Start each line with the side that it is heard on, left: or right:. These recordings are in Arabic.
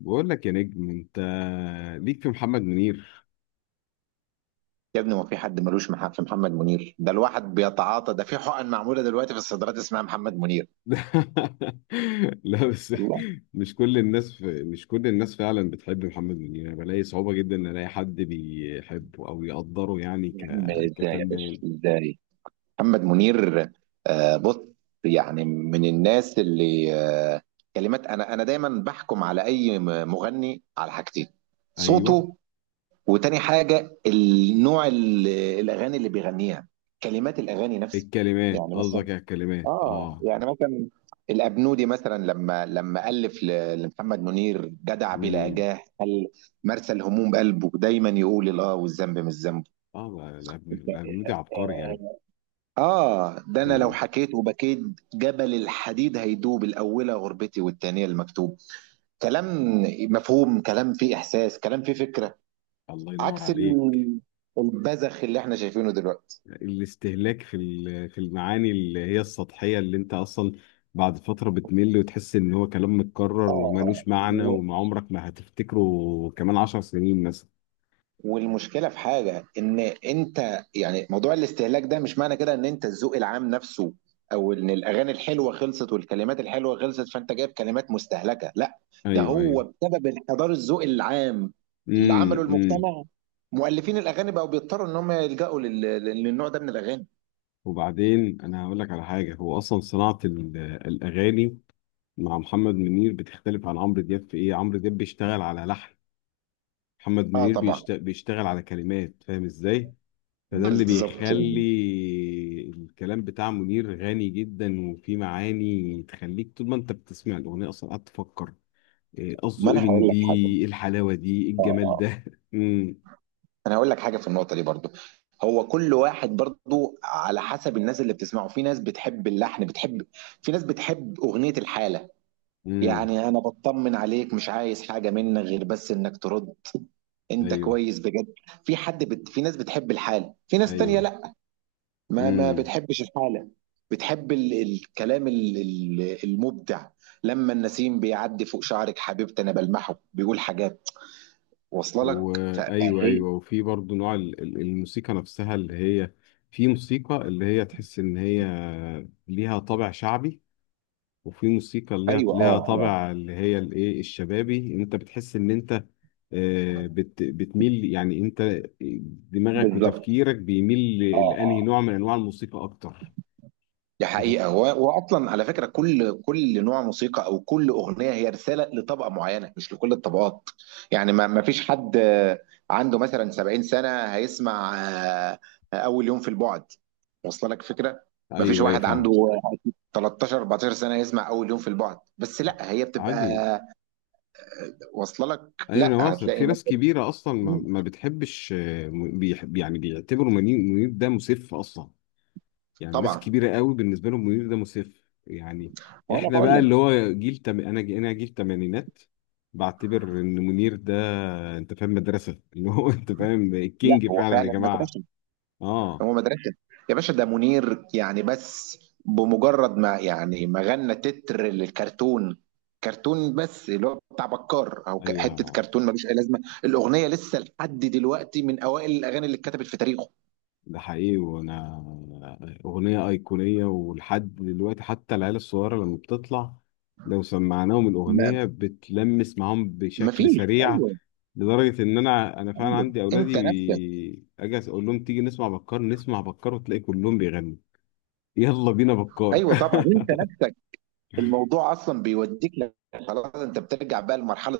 left: بقول لك يا نجم، انت ليك في محمد منير.
right: يا ابني، ما في حد ملوش محل في محمد منير. ده الواحد بيتعاطى، ده في حقن معموله دلوقتي في الصيدليات اسمها محمد منير.
left: لا بس،
right: الله.
left: مش كل الناس فعلا بتحب محمد منير. انا بلاقي صعوبة جدا ان الاقي حد بيحبه او يقدره، يعني
right: يا عم ازاي، يا باشا
left: كفنان.
right: ازاي؟ محمد منير، آه، بص. يعني من الناس اللي آه كلمات. انا دايما بحكم على اي مغني على حاجتين.
left: ايوه،
right: صوته، وتاني حاجه النوع الاغاني اللي بيغنيها، كلمات الاغاني نفسها.
left: الكلمات،
right: يعني مثلا،
left: قصدك على الكلمات.
right: اه
left: اه.
right: يعني مثلا، الابنودي مثلا لما الف لمحمد منير جدع بلا
left: امم.
right: جاه، قال: مرسى الهموم، قلبه دايما يقول الاه، والذنب مش ذنبه.
left: اه، لا، لا، الابنودي عبقري يعني.
right: اه، ده انا لو
left: امم.
right: حكيت وبكيت، جبل الحديد هيدوب، الاولى غربتي والتانية المكتوب. كلام مفهوم، كلام فيه احساس، كلام فيه فكرة،
left: الله ينور
right: عكس
left: عليك.
right: البذخ اللي احنا شايفينه دلوقتي.
left: الاستهلاك في في المعاني اللي هي السطحية، اللي انت اصلا بعد فترة بتمل وتحس ان هو كلام متكرر
right: اه، اه.
left: ومالوش معنى، وما عمرك ما هتفتكره كمان 10 سنين مثلا.
right: والمشكله في حاجه، ان انت يعني موضوع الاستهلاك ده، مش معنى كده ان انت الذوق العام نفسه، او ان الاغاني الحلوه خلصت والكلمات الحلوه خلصت فانت جايب كلمات مستهلكه، لا. ده
left: ايوه، ايوه.
right: هو بسبب انحدار الذوق العام اللي
left: امم،
right: عمله
left: امم.
right: المجتمع. مؤلفين الاغاني بقوا بيضطروا ان هم يلجأوا للنوع ده من الاغاني.
left: وبعدين انا هقول لك على حاجة، هو اصلا صناعة الاغاني مع محمد منير بتختلف عن عمرو دياب في ايه. عمرو دياب بيشتغل على لحن، محمد
right: اه،
left: منير
right: طبعا.
left: بيشتغل على كلمات. فاهم ازاي؟ فده اللي
right: بالظبط.
left: بيخلي الكلام بتاع منير غني جدا، وفي معاني تخليك طول ما انت بتسمع الاغنيه اصلا قاعد تفكر، إيه
right: ما
left: قصده، ايه
right: انا
left: من
right: هقول
left: دي،
right: لك
left: ايه
right: حاجه.
left: الحلاوه دي، ايه
right: اه،
left: الجمال
right: آه.
left: ده. امم،
right: انا هقول لك حاجه في النقطه دي برضو. هو كل واحد برضو على حسب الناس اللي بتسمعه، في ناس بتحب اللحن، بتحب. في ناس بتحب اغنيه الحاله.
left: امم.
right: يعني انا بطمن عليك، مش عايز حاجه منك غير بس انك ترد، انت
left: ايوه،
right: كويس بجد؟ في ناس بتحب الحاله، في ناس تانية
left: ايوه.
right: لا، ما
left: امم.
right: بتحبش الحاله. بتحب الكلام المبدع. لما النسيم بيعدي فوق شعرك حبيبتي، انا بلمحه بيقول حاجات، واصله لك ف...
left: وايوه، ايوه،
right: فهي-
left: أيوه، وفي برضه نوع الموسيقى نفسها اللي هي، في موسيقى اللي هي تحس ان هي ليها طابع شعبي، وفي موسيقى اللي هي
right: ايوه،
left: ليها
right: اه، اه،
left: طابع اللي هي الايه الشبابي، ان انت بتحس ان انت بتميل. يعني انت دماغك
right: بالظبط.
left: وتفكيرك بيميل لانهي نوع من انواع الموسيقى اكتر.
right: دي
left: بت...
right: حقيقة، وأصلا على فكرة كل كل نوع موسيقى أو كل أغنية هي رسالة لطبقة معينة مش لكل الطبقات. يعني ما فيش حد، عنده مثلا 70 سنة هيسمع، أول يوم في البعد. واصله لك فكرة. ما فيش
left: ايوه ايوه،
right: واحد عنده
left: فاهم.
right: 13 14 سنة يسمع أول يوم في البعد، بس لا، هي بتبقى
left: عادي.
right: واصله لك،
left: ايوه، انا
right: لا،
left: واصل.
right: هتلاقي
left: في ناس
right: مثلا.
left: كبيره اصلا ما,
right: مم.
left: ما بتحبش، بيحب يعني، بيعتبروا منير ده مسف اصلا. يعني الناس
right: طبعا.
left: الكبيره قوي بالنسبه لهم منير ده مسف يعني.
right: وأنا
left: احنا
right: بقول
left: بقى اللي
right: لك.
left: هو جيل تم... انا ج- انا جيل تمانينات، بعتبر ان منير ده، انت فاهم، مدرسه اللي هو انت فاهم
right: لا،
left: الكينج
right: هو
left: فعلا يا
right: فعلا
left: جماعه.
right: مدرسة.
left: اه.
right: هو مدرسة. يا باشا، ده منير يعني، بس بمجرد ما يعني ما غنى تتر للكرتون، كرتون بس اللي هو بتاع بكار او حته
left: ايوه.
right: كرتون ملوش اي لازمه، الاغنيه لسه لحد دلوقتي من اوائل الاغاني اللي اتكتبت في تاريخه.
left: ده حقيقي، وانا، اغنيه ايقونيه ولحد دلوقتي حتى العيال الصغيره لما بتطلع لو سمعناهم
right: ما
left: الاغنيه بتلمس معاهم
right: ما
left: بشكل
right: فيش.
left: سريع.
right: ايوه.
left: لدرجه ان انا فعلا
right: ايوه،
left: عندي
right: انت
left: اولادي
right: نفسك.
left: اجي اقول لهم تيجي نسمع بكار، نسمع بكار، وتلاقي كلهم بيغنوا. يلا بينا بكار.
right: ايوه، طبعا، انت نفسك. الموضوع اصلا بيوديك. خلاص، انت بترجع بقى لمرحله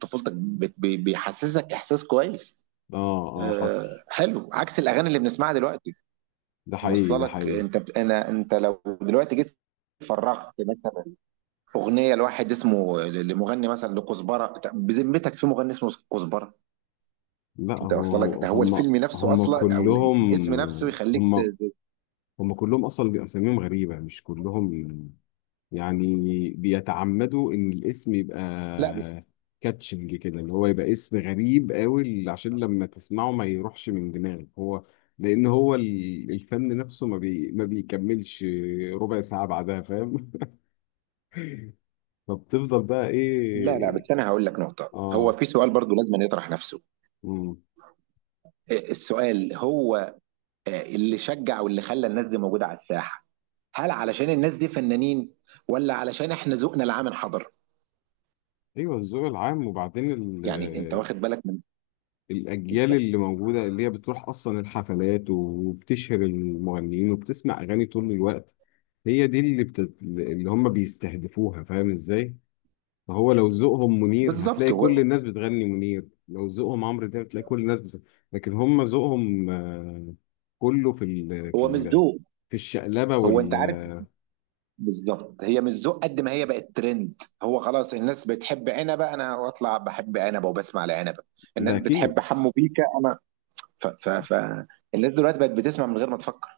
right: طفولتك، بيحسسك احساس كويس.
left: اه، اه، حصل.
right: آه، حلو، عكس الاغاني اللي بنسمعها دلوقتي.
left: ده حقيقي،
right: واصله
left: ده
right: لك.
left: حقيقي.
right: انت بت... انا انت لو دلوقتي جيت فرغت مثلا اغنيه لواحد اسمه، لمغني مثلا لكزبره، طب بذمتك في مغني اسمه كزبره؟
left: لا،
right: انت واصله لك، ده هو الفيلم نفسه
left: هم
right: اصلا، او الاسم نفسه
left: كلهم
right: يخليك.
left: هم هم كلهم اصلا بيبقى اساميهم غريبه، مش كلهم يعني، بيتعمدوا ان الاسم يبقى
right: لا بس.
left: كاتشنج كده، اللي هو يبقى اسم غريب قوي عشان لما تسمعه ما يروحش من دماغك هو، لان هو الفن نفسه ما بيكملش ربع ساعة بعدها، فاهم. فبتفضل بقى
right: لا، لا،
left: ايه.
right: بس انا هقول لك نقطه، هو
left: اه.
right: في سؤال برضو لازم أن يطرح نفسه.
left: مم.
right: إيه السؤال؟ هو اللي شجع واللي خلى الناس دي موجوده على الساحه، هل علشان الناس دي فنانين، ولا علشان احنا ذوقنا العام انحدر؟
left: ايوه، الذوق العام. وبعدين
right: يعني انت
left: ال-
right: واخد بالك من.
left: الاجيال اللي موجوده، اللي هي بتروح اصلا الحفلات وبتشهر المغنيين وبتسمع اغاني طول الوقت، هي دي اللي اللي هم بيستهدفوها، فاهم ازاي؟ فهو لو ذوقهم منير
right: بالظبط،
left: هتلاقي كل
right: هو.
left: الناس بتغني منير، لو ذوقهم عمرو دياب هتلاقي كل الناس لكن هم ذوقهم كله في
right: هو مش ذوق.
left: في الشقلبة
right: هو، انت
left: وال.
right: عارف، بالظبط، هي مش ذوق قد ما هي بقت ترند، هو خلاص الناس بتحب عنبه، انا اطلع بحب عنبه وبسمع لعنبه.
left: ده
right: الناس
left: أكيد.
right: بتحب حمو بيكا، انا ف. الناس دلوقتي بقت بتسمع من غير ما تفكر،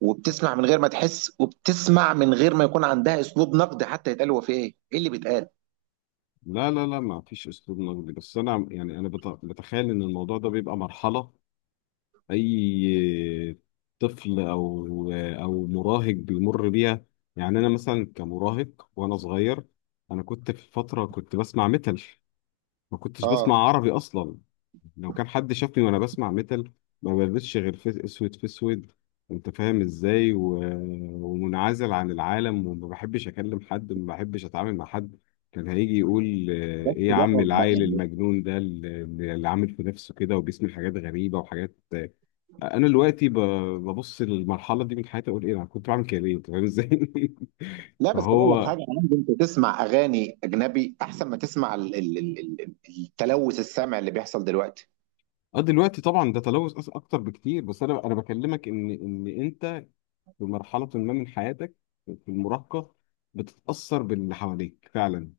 right: وبتسمع من غير ما تحس، وبتسمع من غير ما يكون عندها اسلوب نقد، حتى يتقال هو في ايه اللي بيتقال.
left: لا، لا، لا، ما فيش أسلوب نقدي، بس أنا يعني أنا بتخيل إن الموضوع ده بيبقى مرحلة اي طفل او مراهق بيمر بيها. يعني انا مثلا كمراهق وانا صغير، انا كنت في فتره كنت بسمع ميتال، ما كنتش بسمع
right: اه،
left: عربي اصلا. لو كان حد شافني وانا بسمع ميتال ما بلبسش غير في اسود، في اسود. انت فاهم ازاي ومنعزل عن العالم، وما بحبش اكلم حد، ما بحبش اتعامل مع حد. كان هيجي يقول
right: بس
left: ايه يا
right: ده
left: عم
right: بقى
left: العيل
right: يعني.
left: المجنون ده اللي عامل في نفسه كده وبيسمع حاجات غريبه وحاجات. انا دلوقتي ببص للمرحله دي من حياتي اقول ايه انا كنت بعمل كده ليه، انت فاهم ازاي؟
right: لا بس اقول لك
left: فهو،
right: حاجه يا عم، انت تسمع اغاني اجنبي احسن ما تسمع التلوث السمع اللي بيحصل دلوقتي.
left: اه، دلوقتي طبعا ده تلوث اكتر بكتير، بس انا بكلمك ان انت في مرحله ما من حياتك، في المراهقه بتتاثر باللي حواليك فعلا.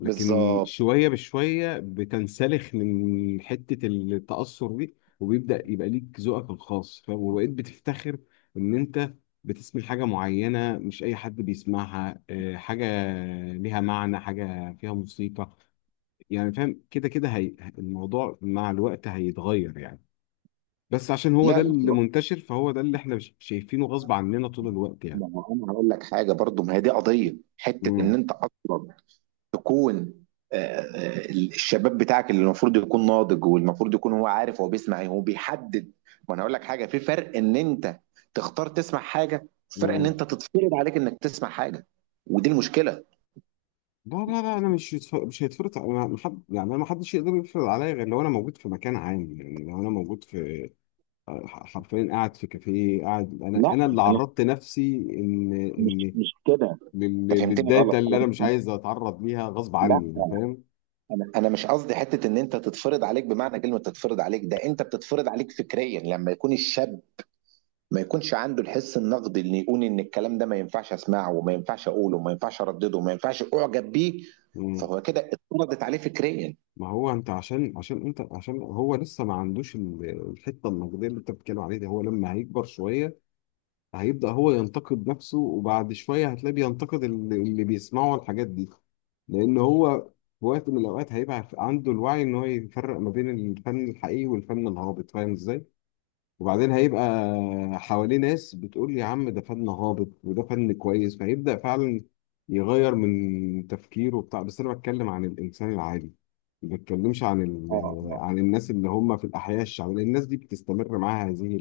left: لكن
right: بالظبط.
left: شوية بشوية بتنسلخ من حتة التأثر دي، وبيبدأ يبقى ليك ذوقك الخاص، فاهم، وبقيت بتفتخر إن أنت بتسمع حاجة معينة مش أي حد بيسمعها، حاجة ليها معنى، حاجة فيها موسيقى. يعني فاهم. كده كده هي، الموضوع مع الوقت هيتغير يعني، بس عشان هو ده
right: لا،
left: اللي
right: لا.
left: منتشر فهو ده اللي احنا شايفينه غصب عننا طول الوقت يعني.
right: ما هو انا هقول لك حاجه برضو، ما هي دي قضيه حته ان
left: مم.
right: انت اصلا تكون، الشباب بتاعك اللي المفروض يكون ناضج، والمفروض يكون هو عارف هو بيسمع ايه، هو بيحدد. وانا هقول لك حاجه، في فرق ان انت تختار تسمع حاجه، فرق ان انت تتفرض عليك انك تسمع حاجه، ودي المشكله.
left: لا، لا، لا، انا مش مش هيتفرض، انا محد، يعني انا محدش يقدر يفرض عليا غير لو انا موجود في مكان عام، يعني لو انا موجود في حرفيا قاعد في كافيه قاعد، انا
right: لا،
left: انا اللي
right: انا
left: عرضت نفسي ان
right: مش
left: ان
right: مش كده. انت فهمتني غلط.
left: للداتا اللي انا مش
right: انا،
left: عايز اتعرض ليها غصب
right: لا،
left: عني، فاهم.
right: انا مش قصدي حته ان انت تتفرض عليك بمعنى كلمه تتفرض عليك، ده انت بتتفرض عليك فكريا لما يكون الشاب ما يكونش عنده الحس النقدي اللي يقول ان الكلام ده ما ينفعش اسمعه، وما ينفعش اقوله، وما ينفعش اردده، وما ينفعش اعجب بيه،
left: مم.
right: فهو كده اتفرضت عليه فكريا.
left: ما هو انت، عشان انت عشان هو لسه ما عندوش الحته النقديه اللي انت بتتكلم عليها دي، هو لما هيكبر شويه هيبدأ هو ينتقد نفسه، وبعد شوية هتلاقيه بينتقد اللي بيسمعوا الحاجات دي. لأن هو في وقت من الأوقات هيبقى عنده الوعي إن هو يفرق ما بين الفن الحقيقي والفن الهابط، فاهم إزاي؟ وبعدين هيبقى حواليه ناس بتقول يا عم ده فن هابط وده فن كويس، فهيبدأ فعلا يغير من تفكيره وبتاع، بس أنا بتكلم عن الإنسان العادي، ما بتكلمش عن
right: اه، اه.
left: عن الناس اللي هم في الأحياء الشعبية، لأن الناس دي بتستمر معاها هذه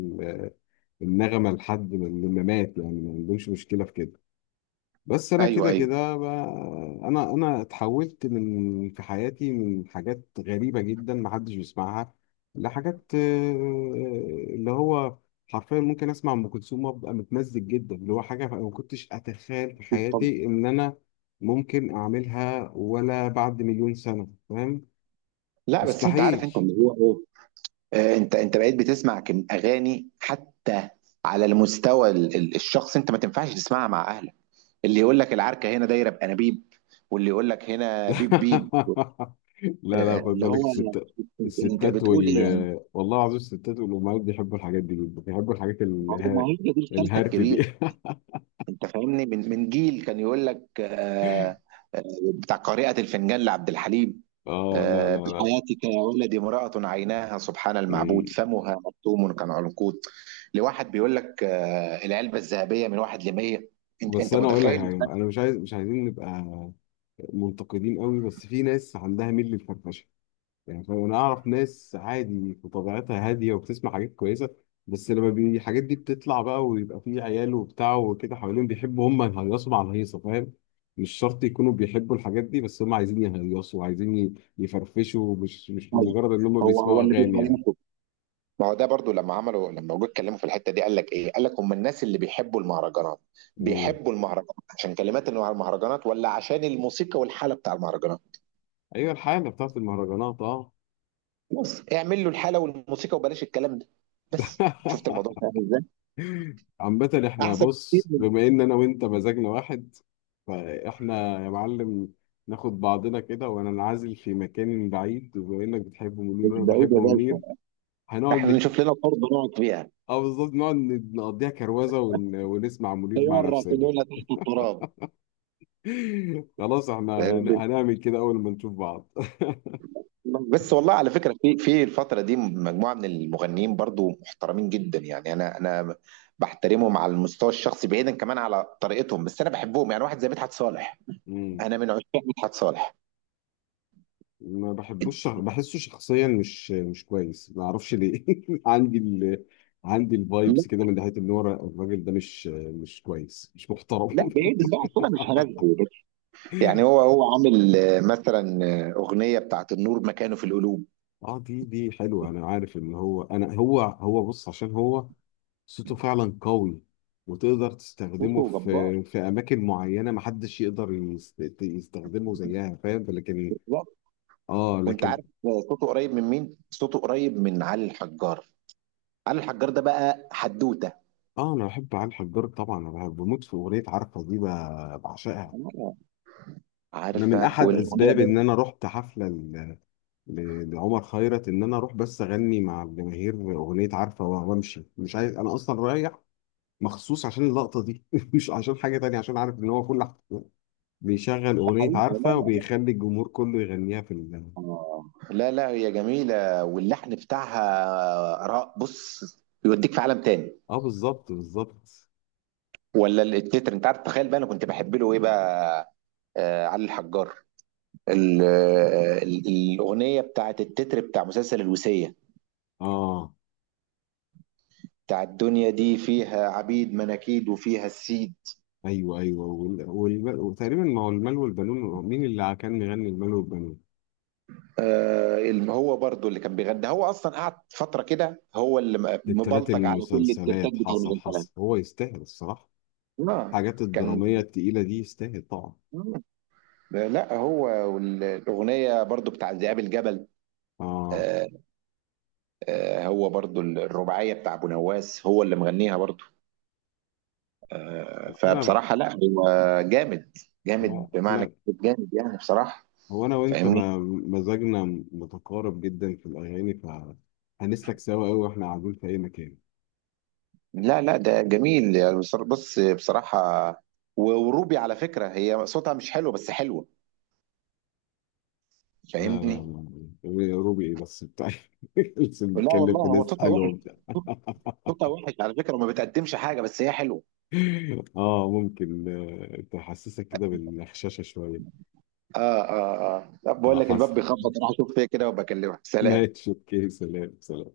left: النغمة لحد لما مات يعني، ما عندهمش مشكلة في كده. بس أنا
right: ايوه،
left: كده
right: ايوه.
left: كده أنا اتحولت من في حياتي من حاجات غريبة جدا محدش بيسمعها، لحاجات اللي هو حرفيا ممكن أسمع أم كلثوم وأبقى متمزج جدا، اللي هو حاجة ما كنتش أتخيل في
right: طب.
left: حياتي إن أنا ممكن أعملها ولا بعد مليون سنة، فاهم.
right: لا بس انت عارف
left: مستحيل.
right: انت اللي هو ايه، انت بقيت بتسمع كم اغاني حتى، على المستوى الشخص، انت ما تنفعش تسمعها مع اهلك، اللي يقول لك: العركه هنا دايره بانابيب، واللي يقول لك: هنا بيب بيب.
left: لا، لا،
right: آه،
left: خد
right: اللي
left: بالك
right: هو
left: الستات،
right: انت
left: الستات
right: بتقول ايه يعني؟
left: والله العظيم الستات والأمهات بيحبوا الحاجات دي جدا، بيحبوا الحاجات
right: ما هو هي دي الكارثه
left: الهرت دي.
right: الكبيره. انت فاهمني، من جيل كان يقول لك، آه، بتاع قارئة الفنجان لعبد الحليم،
left: اه، لا، لا، لا.
right: بحياتك يا ولدي، امرأة عيناها سبحان المعبود،
left: إيه.
right: فمها مكتوم كالعنقود، لواحد بيقول لك العلبة الذهبية من واحد لمية. انت
left: بس
right: انت
left: انا اقول لك
right: متخيل؟
left: حاجه، انا مش عايزين نبقى منتقدين قوي، بس في ناس عندها ميل للفرفشه. يعني فانا اعرف ناس عادي في طبيعتها هاديه وبتسمع حاجات كويسه، بس لما الحاجات دي بتطلع بقى، ويبقى فيه عيال وبتاع وكده حوالين بيحبوا هم يهيصوا مع الهيصه، فاهم. مش شرط يكونوا بيحبوا الحاجات دي، بس هم عايزين يهيصوا وعايزين يفرفشوا، مش
right: طيب،
left: مجرد ان هم
right: هو هو
left: بيسمعوا
right: اللي
left: اغاني يعني.
right: بيخلصه؟ ما هو ده برضو، لما عملوا، لما جم اتكلموا في الحته دي، قال لك ايه؟ قال لك هم الناس اللي بيحبوا المهرجانات،
left: امم.
right: بيحبوا المهرجانات عشان كلمات المهرجانات ولا عشان الموسيقى والحاله بتاع المهرجانات؟
left: ايوه الحاله بتاعت المهرجانات. اه.
right: بص اعمل له الحاله والموسيقى وبلاش الكلام ده. بس شفت الموضوع ده عامل ازاي؟
left: عامة احنا
right: احسن كتير
left: بص،
right: من-
left: بما ان انا وانت مزاجنا واحد فاحنا يا معلم ناخد بعضنا كده وانا انعزل في مكان بعيد، وبما انك بتحب منير
right: مش
left: وانا
right: بعيد
left: بحب
right: يا باشا،
left: منير هنقعد
right: احنا نشوف لنا ارض نقعد فيها،
left: اه بالظبط، نقعد نقضيها كروزة ونسمع منير مع
right: طياره
left: نفسنا.
right: تقولنا تحت التراب.
left: خلاص احنا هنعمل كده اول ما نشوف بعض.
right: بس والله، على فكره، في في الفتره دي مجموعه من المغنيين برضو محترمين جدا، يعني انا بحترمهم على المستوى الشخصي بعيدا كمان على طريقتهم، بس انا بحبهم، يعني واحد زي مدحت صالح.
left: مم.
right: انا من عشاق مدحت صالح.
left: ما بحبوش، بحسه شخصيا مش كويس، ما اعرفش ليه. عندي عندي
right: لا،
left: الفايبس كده من ناحيه ان هو الراجل ده مش كويس، مش محترم.
right: لا، بعيد بقى، الصوره مش هناسبه. يعني هو هو عامل، مثلا، أغنية بتاعت النور مكانه في القلوب.
left: اه، دي حلوه، انا عارف ان هو، انا هو هو بص، عشان هو صوته فعلا قوي، وتقدر تستخدمه
right: صوته جبار.
left: في اماكن معينه محدش يقدر يستخدمه زيها، فاهم. لكن.
right: جبار.
left: اه
right: وانت
left: لكن.
right: عارف، صوته قريب من مين؟ صوته قريب من علي الحجار. علي الحجار ده بقى حدوتة.
left: اه، انا بحب علي الحجار طبعا، انا بموت في اغنيه عارفه دي بعشقها.
right: آه.
left: انا من
right: عارفة،
left: احد
right: والأغنية
left: اسباب
right: برضه.
left: ان انا رحت حفله لعمر خيرت ان انا اروح بس اغني مع الجماهير اغنيه عارفه وامشي، مش عايز انا اصلا رايح مخصوص عشان اللقطه دي مش عشان حاجه تانية، عشان عارف ان هو بيشغل
right: ده
left: اغنيه
right: حقيقة، لا،
left: عارفه
right: لا.
left: وبيخلي الجمهور كله يغنيها في
right: آه. لا، لا، هي جميلة واللحن بتاعها، بص، يوديك في عالم تاني.
left: اه بالظبط بالظبط.
right: ولا التتر، انت عارف، تخيل بقى انا كنت بحب له ايه بقى، آه، علي الحجار، الأغنية بتاعت التتر بتاع مسلسل الوصية،
left: اه،
right: بتاع الدنيا دي فيها عبيد مناكيد وفيها السيد.
left: ايوه، ايوه، وتقريبا، ما هو المال والبنون، مين اللي كان مغني المال والبنون؟
right: هو برضو اللي كان بيغني، هو اصلا قعد فتره كده، هو اللي
left: تترات
right: مبلطج على كل الترتاج
left: المسلسلات،
right: بتاع
left: حصل
right: المغني.
left: حصل، هو يستاهل الصراحه
right: اه،
left: الحاجات
right: كان،
left: الدرامية التقيلة دي، يستاهل طبعا.
right: لا هو، والاغنيه برضو بتاع ذئاب الجبل.
left: اه،
right: آه. هو برضو الرباعيه بتاع ابو نواس هو اللي مغنيها برضو.
left: انا
right: فبصراحه لا، هو جامد،
left: لا
right: جامد بمعنى
left: احنا،
right: كلمة جامد، يعني بصراحه.
left: هو انا وانت
right: فاهمني؟
left: ما... مزاجنا متقارب جدا في الاغاني، فهنسلك سوا قوي واحنا قاعدين في اي مكان.
right: لا، لا، ده جميل، يعني بص، بصراحة. وروبي، على فكرة، هي صوتها مش حلو بس حلوة.
left: لا، لا،
right: فاهمني؟
left: لا، لا. روبي ايه بس بتاع. لسه
right: لا
left: بنتكلم
right: والله،
left: في
right: هو
left: ناس
right: صوتها
left: حلوه
right: وحش،
left: وبتاع.
right: صوتها وحش على فكرة، وما بتقدمش حاجة بس هي حلوة.
left: اه، ممكن تحسسك كده بالغشاشة شوية.
right: اه، اه، اه. لا، بقول
left: اه،
right: لك الباب
left: حصل.
right: بيخبط، راح اشوف فيها كده وبكلمك، سلام.
left: ماشي اوكي، سلام، سلام.